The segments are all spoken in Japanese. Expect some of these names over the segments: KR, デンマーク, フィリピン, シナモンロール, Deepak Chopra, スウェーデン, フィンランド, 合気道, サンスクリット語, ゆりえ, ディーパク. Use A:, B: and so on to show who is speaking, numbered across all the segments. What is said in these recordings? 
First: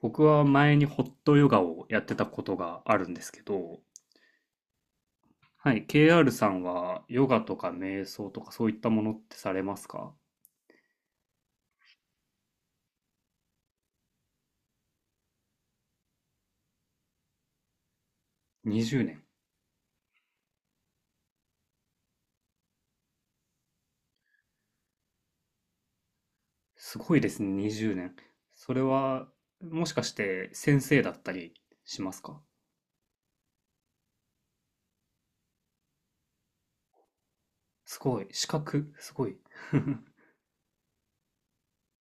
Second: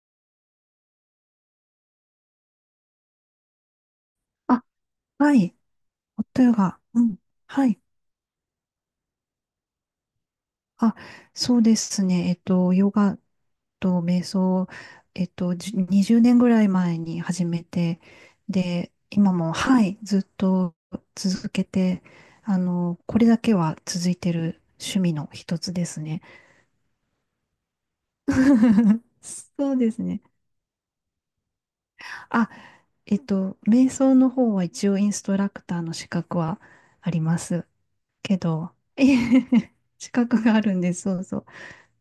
A: 僕は前にホットヨガをやってたことがあるんですけど、
B: あ、はい。
A: はい、
B: ホッ
A: KR
B: ト
A: さ
B: ヨ
A: ん
B: ガ。う
A: は
B: ん。
A: ヨガと
B: は
A: か
B: い。
A: 瞑想とかそういったものってされますか？
B: あ、そうですね。ヨガと瞑想、20年ぐらい前に始めて、で、
A: 20 年？
B: 今も、はい、ずっと続けて、これだけは続いてる趣味の一つですね。
A: すごいですね、20年。それ は、
B: そう
A: も
B: で
A: しか
B: す
A: し
B: ね。
A: て先生だったりしますか？
B: あ、瞑想の方は一応インストラクターの資格はあります
A: すごい、
B: け
A: 資
B: ど、
A: 格、
B: え
A: すごい。
B: へへ資格があるんです。そうそう。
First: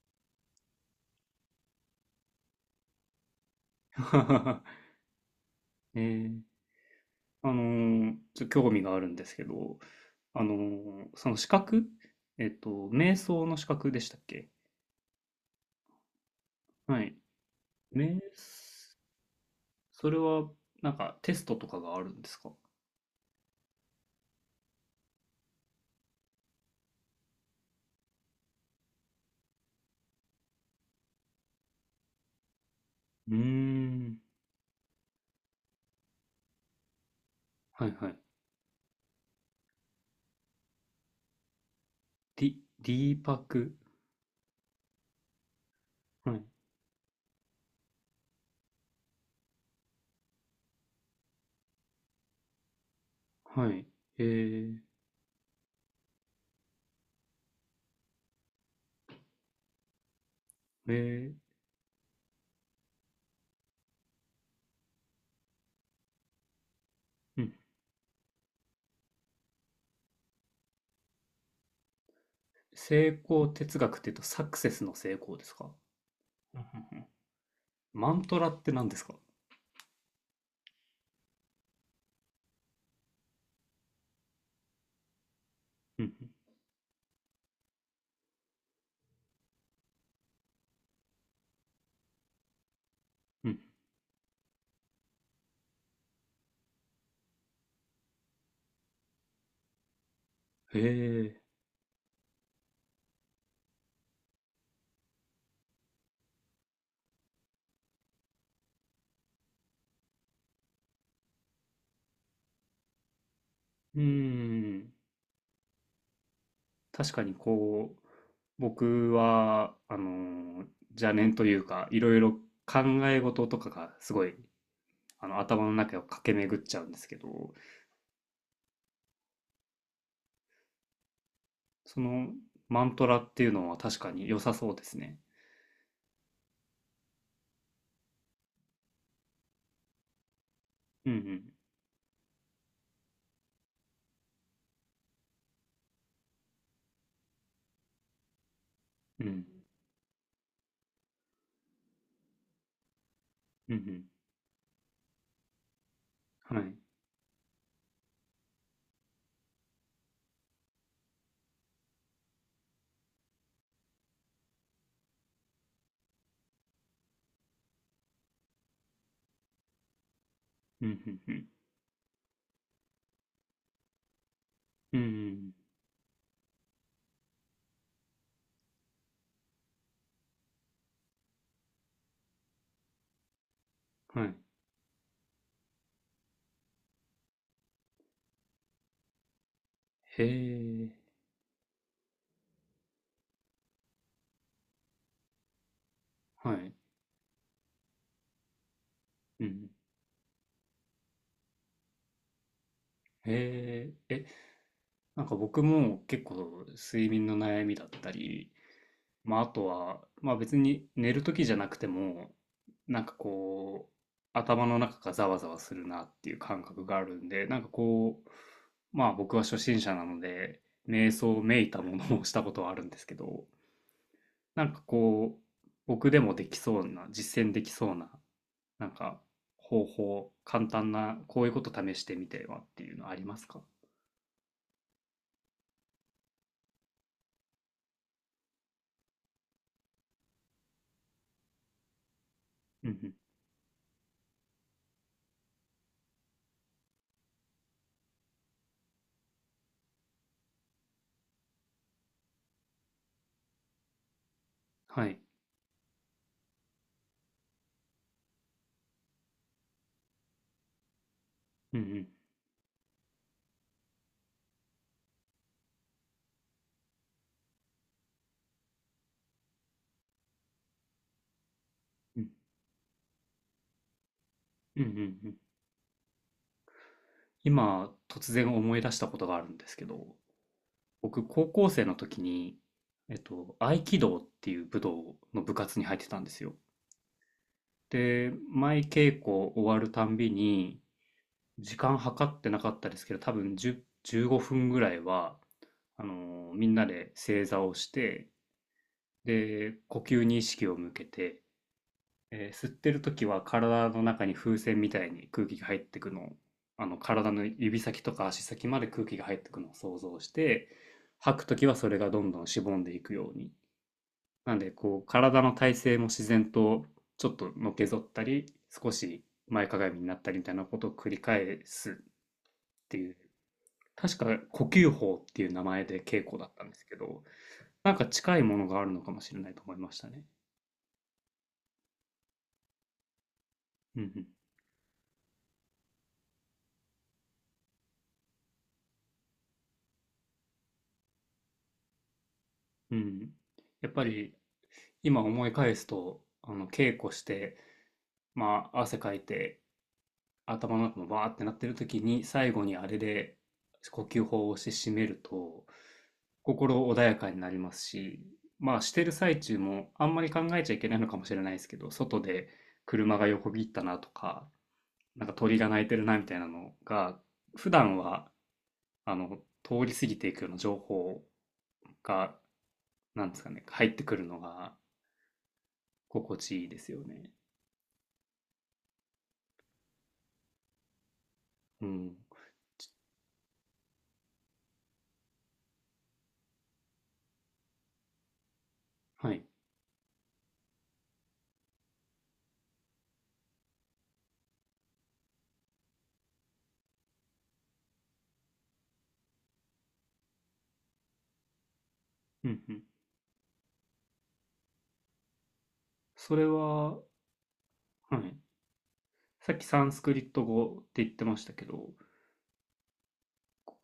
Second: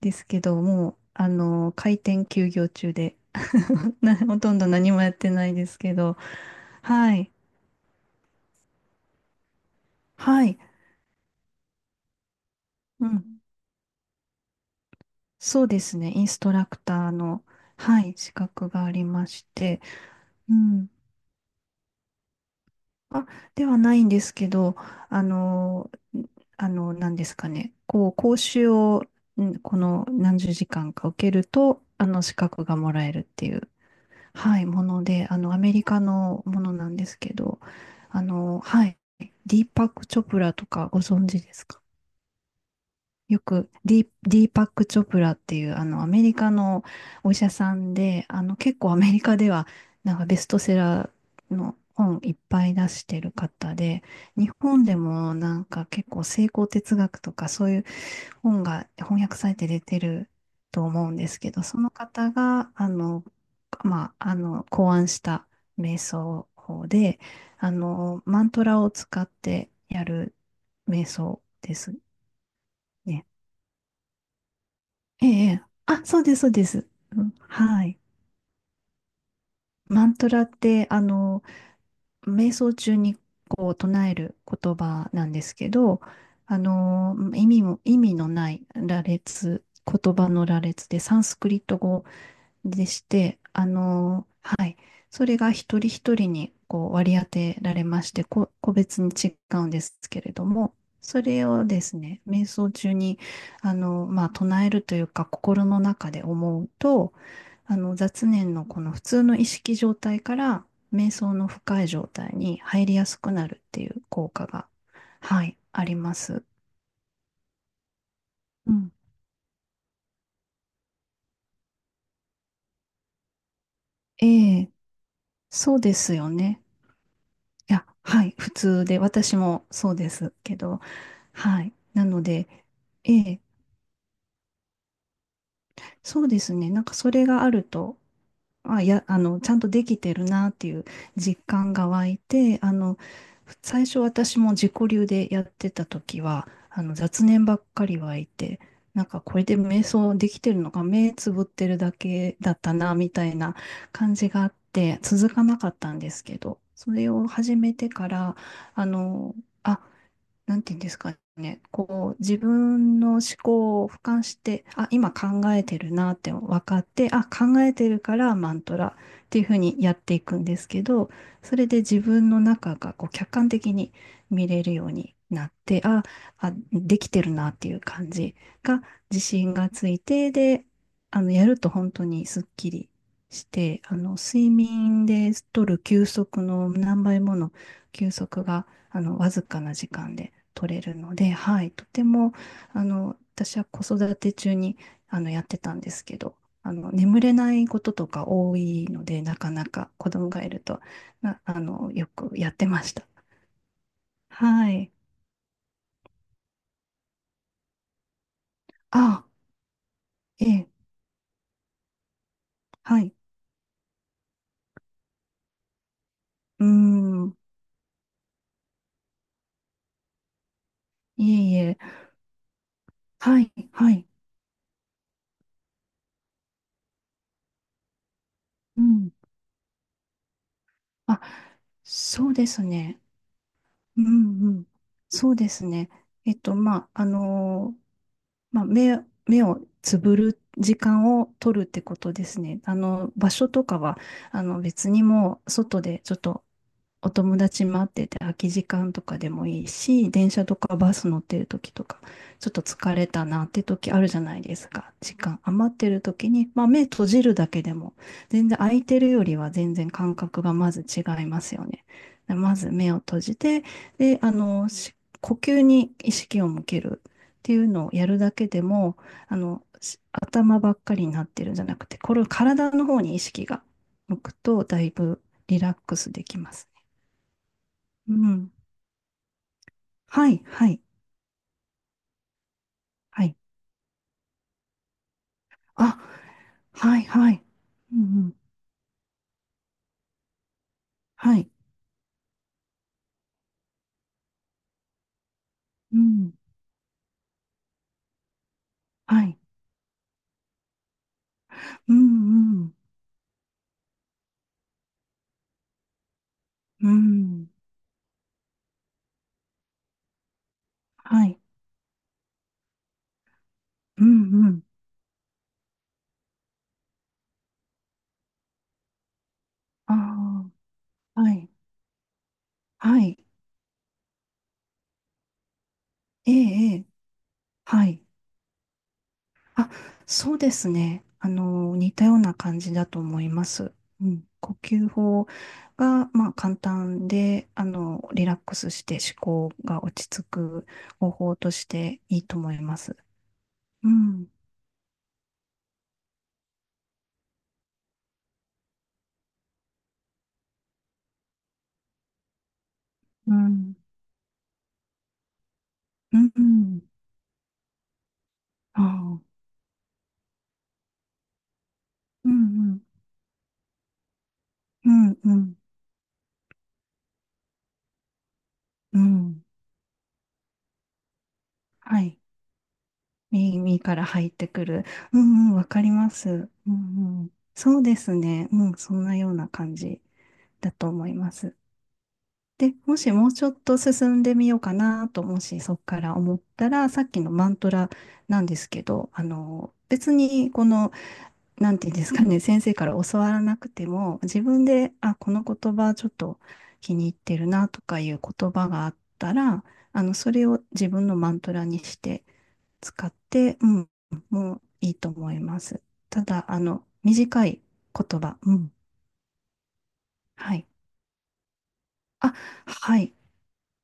B: ですけど、もう、開店休業中で、ほとん ど何もやってないですけ
A: え
B: ど、
A: ー
B: はい、
A: あのちょっと興味があるんですけど、
B: はい、
A: その資格、
B: う
A: 瞑
B: ん、
A: 想の資格でしたっけ？
B: そうですね、インストラク
A: は
B: ター
A: い。
B: の、はい、
A: 瞑
B: 資格がありまして、
A: それは、
B: うん、
A: なんかテストとかがあるんですか？
B: あ、ではないんですけど、あの、なんですかね、こう、講習を、この何十時間か受けると、資格がもらえるっ
A: うー
B: ていう
A: ん。
B: はい、もので、アメリカのものなんですけど、
A: はいはい。
B: はい、ディーパック・チョプラとかご存知ですか？
A: ディーパ
B: よく
A: ク。
B: ディーパック・チョプラっていう、アメリ
A: はい。
B: カのお医者さんで、結構アメリカでは、なんかベストセラーの本いっぱい出してる
A: は
B: 方
A: い。
B: で、
A: え
B: 日
A: ー、
B: 本でもなんか結構成功哲学とかそういう本が翻訳されて出てると思うんで
A: え
B: すけど、その方が、まあ、考案した瞑想法で、
A: うん。
B: マントラを使ってやる瞑想です
A: 成
B: ね。
A: 功哲学って言うとサクセスの成
B: え
A: 功です
B: え、
A: か？
B: あ、そうです、そう
A: うんう
B: で
A: ん、
B: す。
A: うん。
B: うん、はい。
A: マントラって何ですか？
B: マントラって、瞑想中にこう唱える言葉なんですけど、
A: うん
B: 意味のない羅列、言葉の羅列で、サンスクリット語でして、
A: うんうん。
B: はい。それが一人一人にこう割り当てられまして、個別に違うんですけれども、
A: へ
B: そ
A: え。
B: れをですね、瞑想中に、まあ、唱えるというか、心の中で思うと、雑念のこの普通の意識状態から、瞑想の深い状態に入りやすくなるっていう
A: うー
B: 効果が、
A: ん。
B: はい、あります。
A: 確かにこう、
B: うん。
A: 僕は、邪念というか、いろいろ考え事とかがすごい、
B: ええ、
A: 頭の
B: そうで
A: 中を
B: すよ
A: 駆け巡
B: ね。
A: っちゃうんですけど、
B: いや、はい、普通で、私もそうですけど、はい。
A: そ
B: なの
A: の
B: で、
A: マント
B: え
A: ラって
B: え、
A: いうのは確かに良さそうですね。
B: そうですね。なんかそれがあると、あ、いや、ちゃんとできてるなっていう
A: う
B: 実
A: ん
B: 感が湧いて、最初私も自己流でやってた時は、雑念ばっかり湧いて、なんか
A: うん。う
B: これ
A: ん。
B: で瞑想できてるのか、目つぶってるだけだったな、みたいな
A: うんう
B: 感じがあって、続かなかったんですけ
A: ん。
B: ど、
A: はい。
B: それを始めてから、あの、あなんていうんですかね、こう、自分の思考を俯瞰して、あ、今考えてるなって分かって、あ、考えてるからマントラっていうふうにやっていくんですけ
A: うん
B: ど、
A: うんうん。
B: それで自分の中がこう客観的に見れるよう
A: う
B: にな
A: ん
B: って、あ、あ、できてるなっていう感じが自信がついて、で、やると本当にすっきりして、
A: うん。はい。
B: 睡眠で取る休息の何倍もの休息が、わずかな時間
A: へ
B: で、取れ
A: え。
B: るので、はい、とても、私は子育て中に、やってたんですけど、
A: はい。
B: 眠れないこととか多いので、な
A: う
B: かな
A: ん。
B: か子供がいると、な、あの、よくやってました。
A: へえ。え、
B: はい。
A: なんか僕も結構睡眠の悩みだったり、
B: あ、
A: まああとは、まあ
B: え
A: 別
B: え、
A: に寝る時じゃなくても、
B: は
A: なんか
B: い。
A: こう、頭の中がざわざわするなっていう感
B: うー
A: 覚があるん
B: ん、
A: で、なんかこう、まあ僕は初心者なので、瞑
B: い
A: 想
B: えい
A: めい
B: え、
A: たものをしたことはあるんですけ
B: は
A: ど、
B: い、はい。
A: なんかこう、僕でもできそうな、実践できそうな、
B: う
A: なん
B: ん。
A: か方法、簡単な、
B: あ、
A: こういうこと試してみ
B: そう
A: て
B: で
A: は
B: す
A: っていう
B: ね。
A: のありますか？
B: うん、うん。そうですね。まあ、まあ、目、目をつぶる時間を取るってことですね。
A: うんうん。
B: 場所とかは、別にもう外でちょっとお友達待ってて空き時間とかでもいいし、電車とかバス乗ってる時とか、ちょっと疲れたなって時あるじゃないですか。
A: は
B: 時
A: い。
B: 間余ってる時に、まあ目閉じるだけでも、全然空いてるよりは全然感覚がまず違いますよ
A: うんう
B: ね。
A: ん。
B: でまず目を閉じて、で、呼吸に意識を向けるっていうのをやるだけでも、頭ばっかりになってるんじゃなくて、こ
A: う
B: れを
A: ん
B: 体の方に意識が向くと、
A: う
B: だ
A: んう
B: い
A: んう
B: ぶ
A: ん。
B: リラックスできます。
A: 今、
B: う
A: 突
B: ん。
A: 然思い出したことがあるんですけど、
B: はい、はい、
A: 僕、高校生の時に、
B: はい。
A: 合気道っていう武道の部活に入
B: あ、
A: ってたんですよ。
B: はい、はい。うん、う
A: で、
B: ん。
A: 毎稽古終わるたんびに、
B: はい。
A: 時間計ってなかったですけど、多分10、15分ぐらいは、
B: うん、
A: みんなで正座をして、
B: はい。
A: で、呼吸に意識を向けて、
B: うん、う
A: 吸っ
B: ん。
A: てる時は体の中に風船みたいに空気が入ってくのを、
B: う
A: 体の
B: ん、
A: 指先とか足先まで空気が入ってくのを想像して、
B: は
A: 吐
B: い。
A: く時はそれがどんどんしぼんでいくように。
B: うん、う
A: なん
B: ん。
A: で、こう、体の体勢も自然とちょっとのけぞったり、少し前かが
B: あ
A: みになったりみたいなことを繰
B: あ、
A: り
B: はい、
A: 返すって
B: は
A: いう、
B: い。
A: 確か呼吸法っていう名前で稽
B: ええ、
A: 古だったんで
B: え
A: す
B: え、
A: けど、
B: は
A: なん
B: い。
A: か近いものがあるのかもしれないと
B: あ、
A: 思いましたね。
B: そうですね。似たような感じだと思います。
A: う
B: うん。
A: ん
B: 呼吸法が、まあ、簡単で、リラックスして思考が落ち着く方法としていいと思いま
A: う
B: す。
A: ん。うん。や
B: う
A: っぱ
B: ん、
A: り今思い返すと、あの稽古して、まあ汗かいて頭の中もバーってなってる時に最後にあれ
B: う
A: で
B: ん、
A: 呼吸法をして締めると
B: うん、う
A: 心
B: ん。
A: 穏やかになりますし、まあ
B: あ
A: してる
B: あ、
A: 最中もあんまり考えちゃいけないのかもしれないですけど、外
B: うん
A: で
B: うん、
A: 車が横切ったなとか、
B: うん
A: なんか
B: うん、
A: 鳥が鳴いてるなみたいなのが、普段は、
B: うん。
A: 通り過ぎていくような情報
B: はい。
A: が、なんですかね、
B: 耳
A: 入っ
B: か
A: て
B: ら
A: くる
B: 入っ
A: の
B: てく
A: が
B: る。うんうん、わかりま
A: 心
B: す。
A: 地いい
B: う
A: ですよ
B: んう
A: ね。
B: ん。そうですね。うん、そんなような感じだと思います。
A: うん。
B: で、もしもうちょっと進んでみようかなと、もしそこから思ったら、さっきのマントラなんですけど、
A: はい。
B: 別にこのなんていうんですかね、先生から教わらなくても、自分で、あ、この言葉ちょっと気に入ってるなとかいう言葉があったら、それを自分のマントラにして
A: うんうん。
B: 使って、うん、もういいと思います。た
A: それ
B: だ、
A: は、は
B: 短い言
A: い。
B: 葉、うん、
A: さっきサンスクリット
B: は
A: 語
B: い。
A: って言ってましたけど、
B: あ、はい。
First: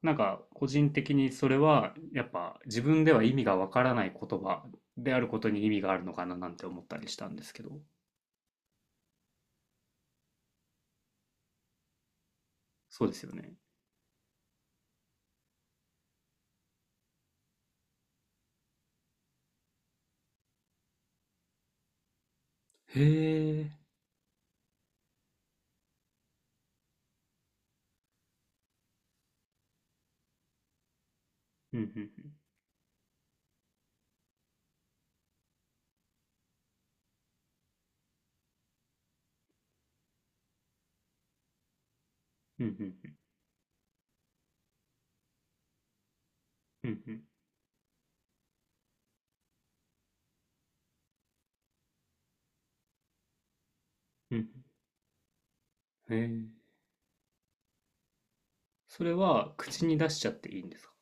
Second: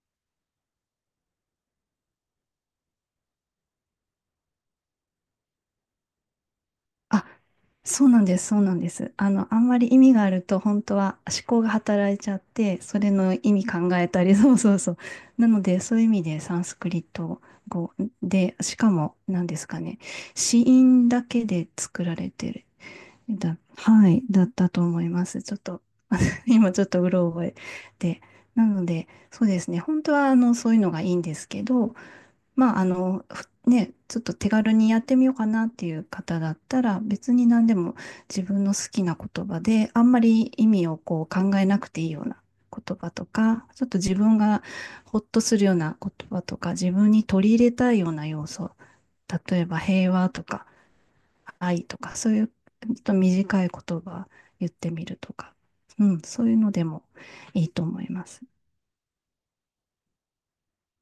A: なんか個人的にそれはやっぱ自分では意味がわからない言葉であることに意味があるのかななんて思ったりした
B: あ、
A: んですけど、
B: そうなんです、そうなんです。あんまり意味があると、本当は思考が働いちゃって、そ
A: そう
B: れ
A: ですよ
B: の意
A: ね。
B: 味考えたり、そうそうそう。なので、そういう意味でサンスクリット語で、しかも、何ですかね、子音だけで作られてる。
A: へえ。
B: はい、だったと思います。ちょっと、今ちょっとうろ覚えで。なので、そうですね、本当は、そういうのがいいんですけ
A: うんう
B: ど、
A: ん
B: まあ、ちょっと手軽にやってみようかなっていう方だったら、別に何でも自分の好きな言葉で、あんまり意味をこう考えなくていいような
A: うん。うん
B: 言
A: う
B: 葉
A: ん
B: とか、ちょっと自分がほっとするような言葉とか、
A: うん。
B: 自
A: うん
B: 分
A: うん
B: に取り入れたいような要素、例えば平和とか愛とか、そういうちょっと短い言葉
A: うん。
B: 言ってみるとか、う
A: へ
B: ん、そ
A: え。
B: ういうのでもいいと思います。
A: それは口に出しちゃっていいんですか？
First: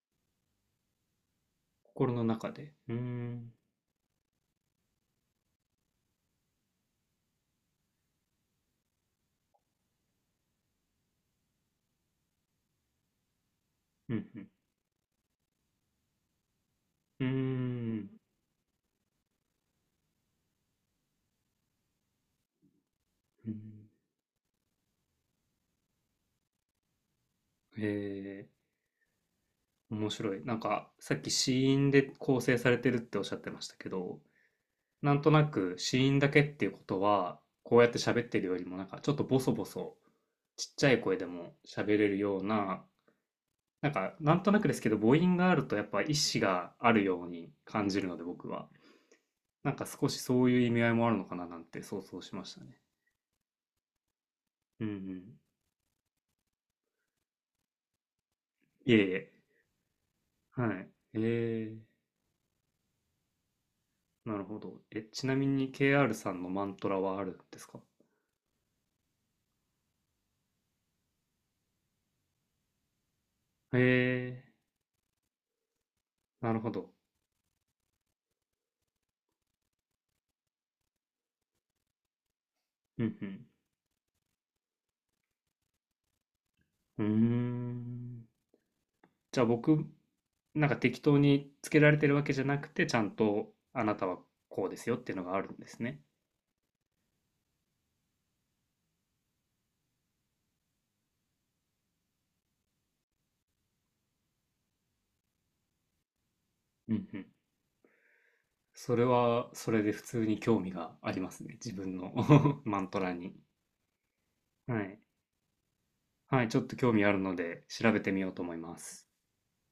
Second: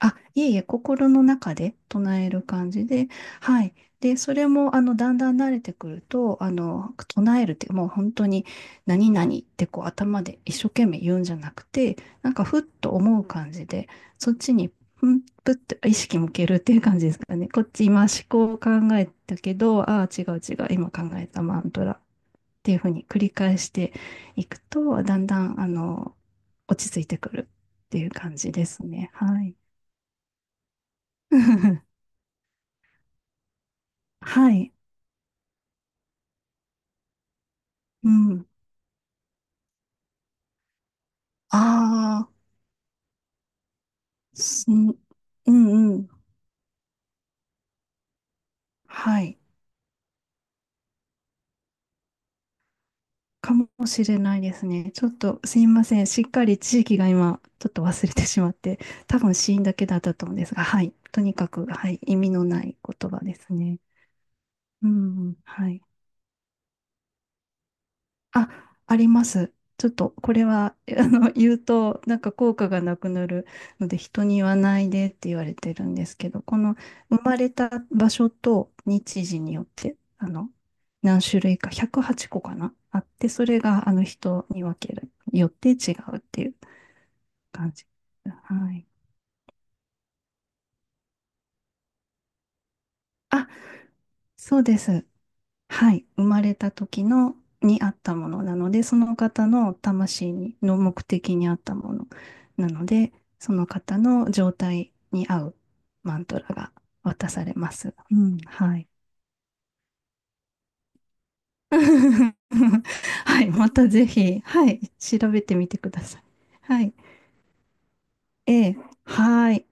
B: あ、いえいえ、心の中で
A: 心
B: 唱
A: の
B: える
A: 中
B: 感
A: で。
B: じ
A: うー
B: で、
A: ん。
B: はい。で、それも、だんだん慣れてくると、唱えるって、もう本当に、何々ってこう、頭で一生懸命言うんじゃなくて、なんか、ふっと思う感じで、
A: うん、
B: そっ
A: うん。
B: ちに、ぷって意識向けるっていう感じです
A: うー
B: かね。こっち、今、
A: ん。
B: 思考を考えたけど、ああ、違う違う、今考えたマントラっていうふうに繰り
A: うん。
B: 返していくと、だんだん、落ち着いてくる
A: へ
B: っていう感
A: え。
B: じですね。はい。
A: 面白い。なんか、さっき子音で 構成されてるっておっしゃってましたけど、
B: はい。
A: なんとなく子音だけっていうことは、こうやって
B: う
A: 喋って
B: ん。
A: るよりも、なんかちょっとボソボソ、ちっちゃい声でも喋れる
B: ああ、
A: ような、なんか、なんとなく
B: す
A: です
B: ん、
A: けど、母音が
B: う
A: ある
B: ん
A: とやっ
B: う
A: ぱ意
B: ん。
A: 思があるように感じるので、僕は。
B: はい。
A: なんか少しそういう意味合いもあるのかななんて想像しましたね。
B: かもしれないです
A: うん
B: ね。
A: う
B: ちょっ
A: ん。
B: とすいません。しっかり地域が今、ちょっと忘れてしまって、
A: いえい
B: 多
A: え。
B: 分死因だけだったと思うんですが、
A: は
B: は
A: い。
B: い。
A: え
B: とにかく、
A: え、
B: はい。意味のない言葉ですね。
A: なるほど。
B: う
A: え、
B: ん
A: ち
B: う
A: な
B: ん、
A: み
B: は
A: に
B: い。
A: KR さんのマントラはあるんですか？
B: あ、あります。ちょっとこれは 言うとなんか効果がなくなる
A: え
B: ので人に言
A: え、
B: わないでって言われてるんですけど、
A: な
B: こ
A: るほ
B: の
A: ど。
B: 生まれた場所と日時によって何種類か108個かなあ
A: う
B: って、そ
A: ん
B: れが人に分けるよって違うっていう
A: うん。うー
B: 感じ。
A: ん。
B: はい。
A: じゃあ僕、なんか適当につけられてるわけじゃなくて、ちゃん
B: あ、
A: とあなたは
B: そう
A: こうで
B: で
A: すよっ
B: す。
A: ていうのがあるんです
B: は
A: ね。
B: い、生まれた時のにあったものなので、その方の魂にの目的にあったものなので、その方の状態に合うマントラが
A: うんうん。
B: 渡されます。うん、はい。
A: それは、それで普通に興味がありますね。自分の、 マントラに。
B: はい、またぜひ、は
A: は
B: い、
A: い。
B: 調べてみてください。
A: はい、ちょっと
B: は
A: 興
B: い。
A: 味あるので調べてみようと思い
B: え
A: ま
B: え、
A: す。
B: はい。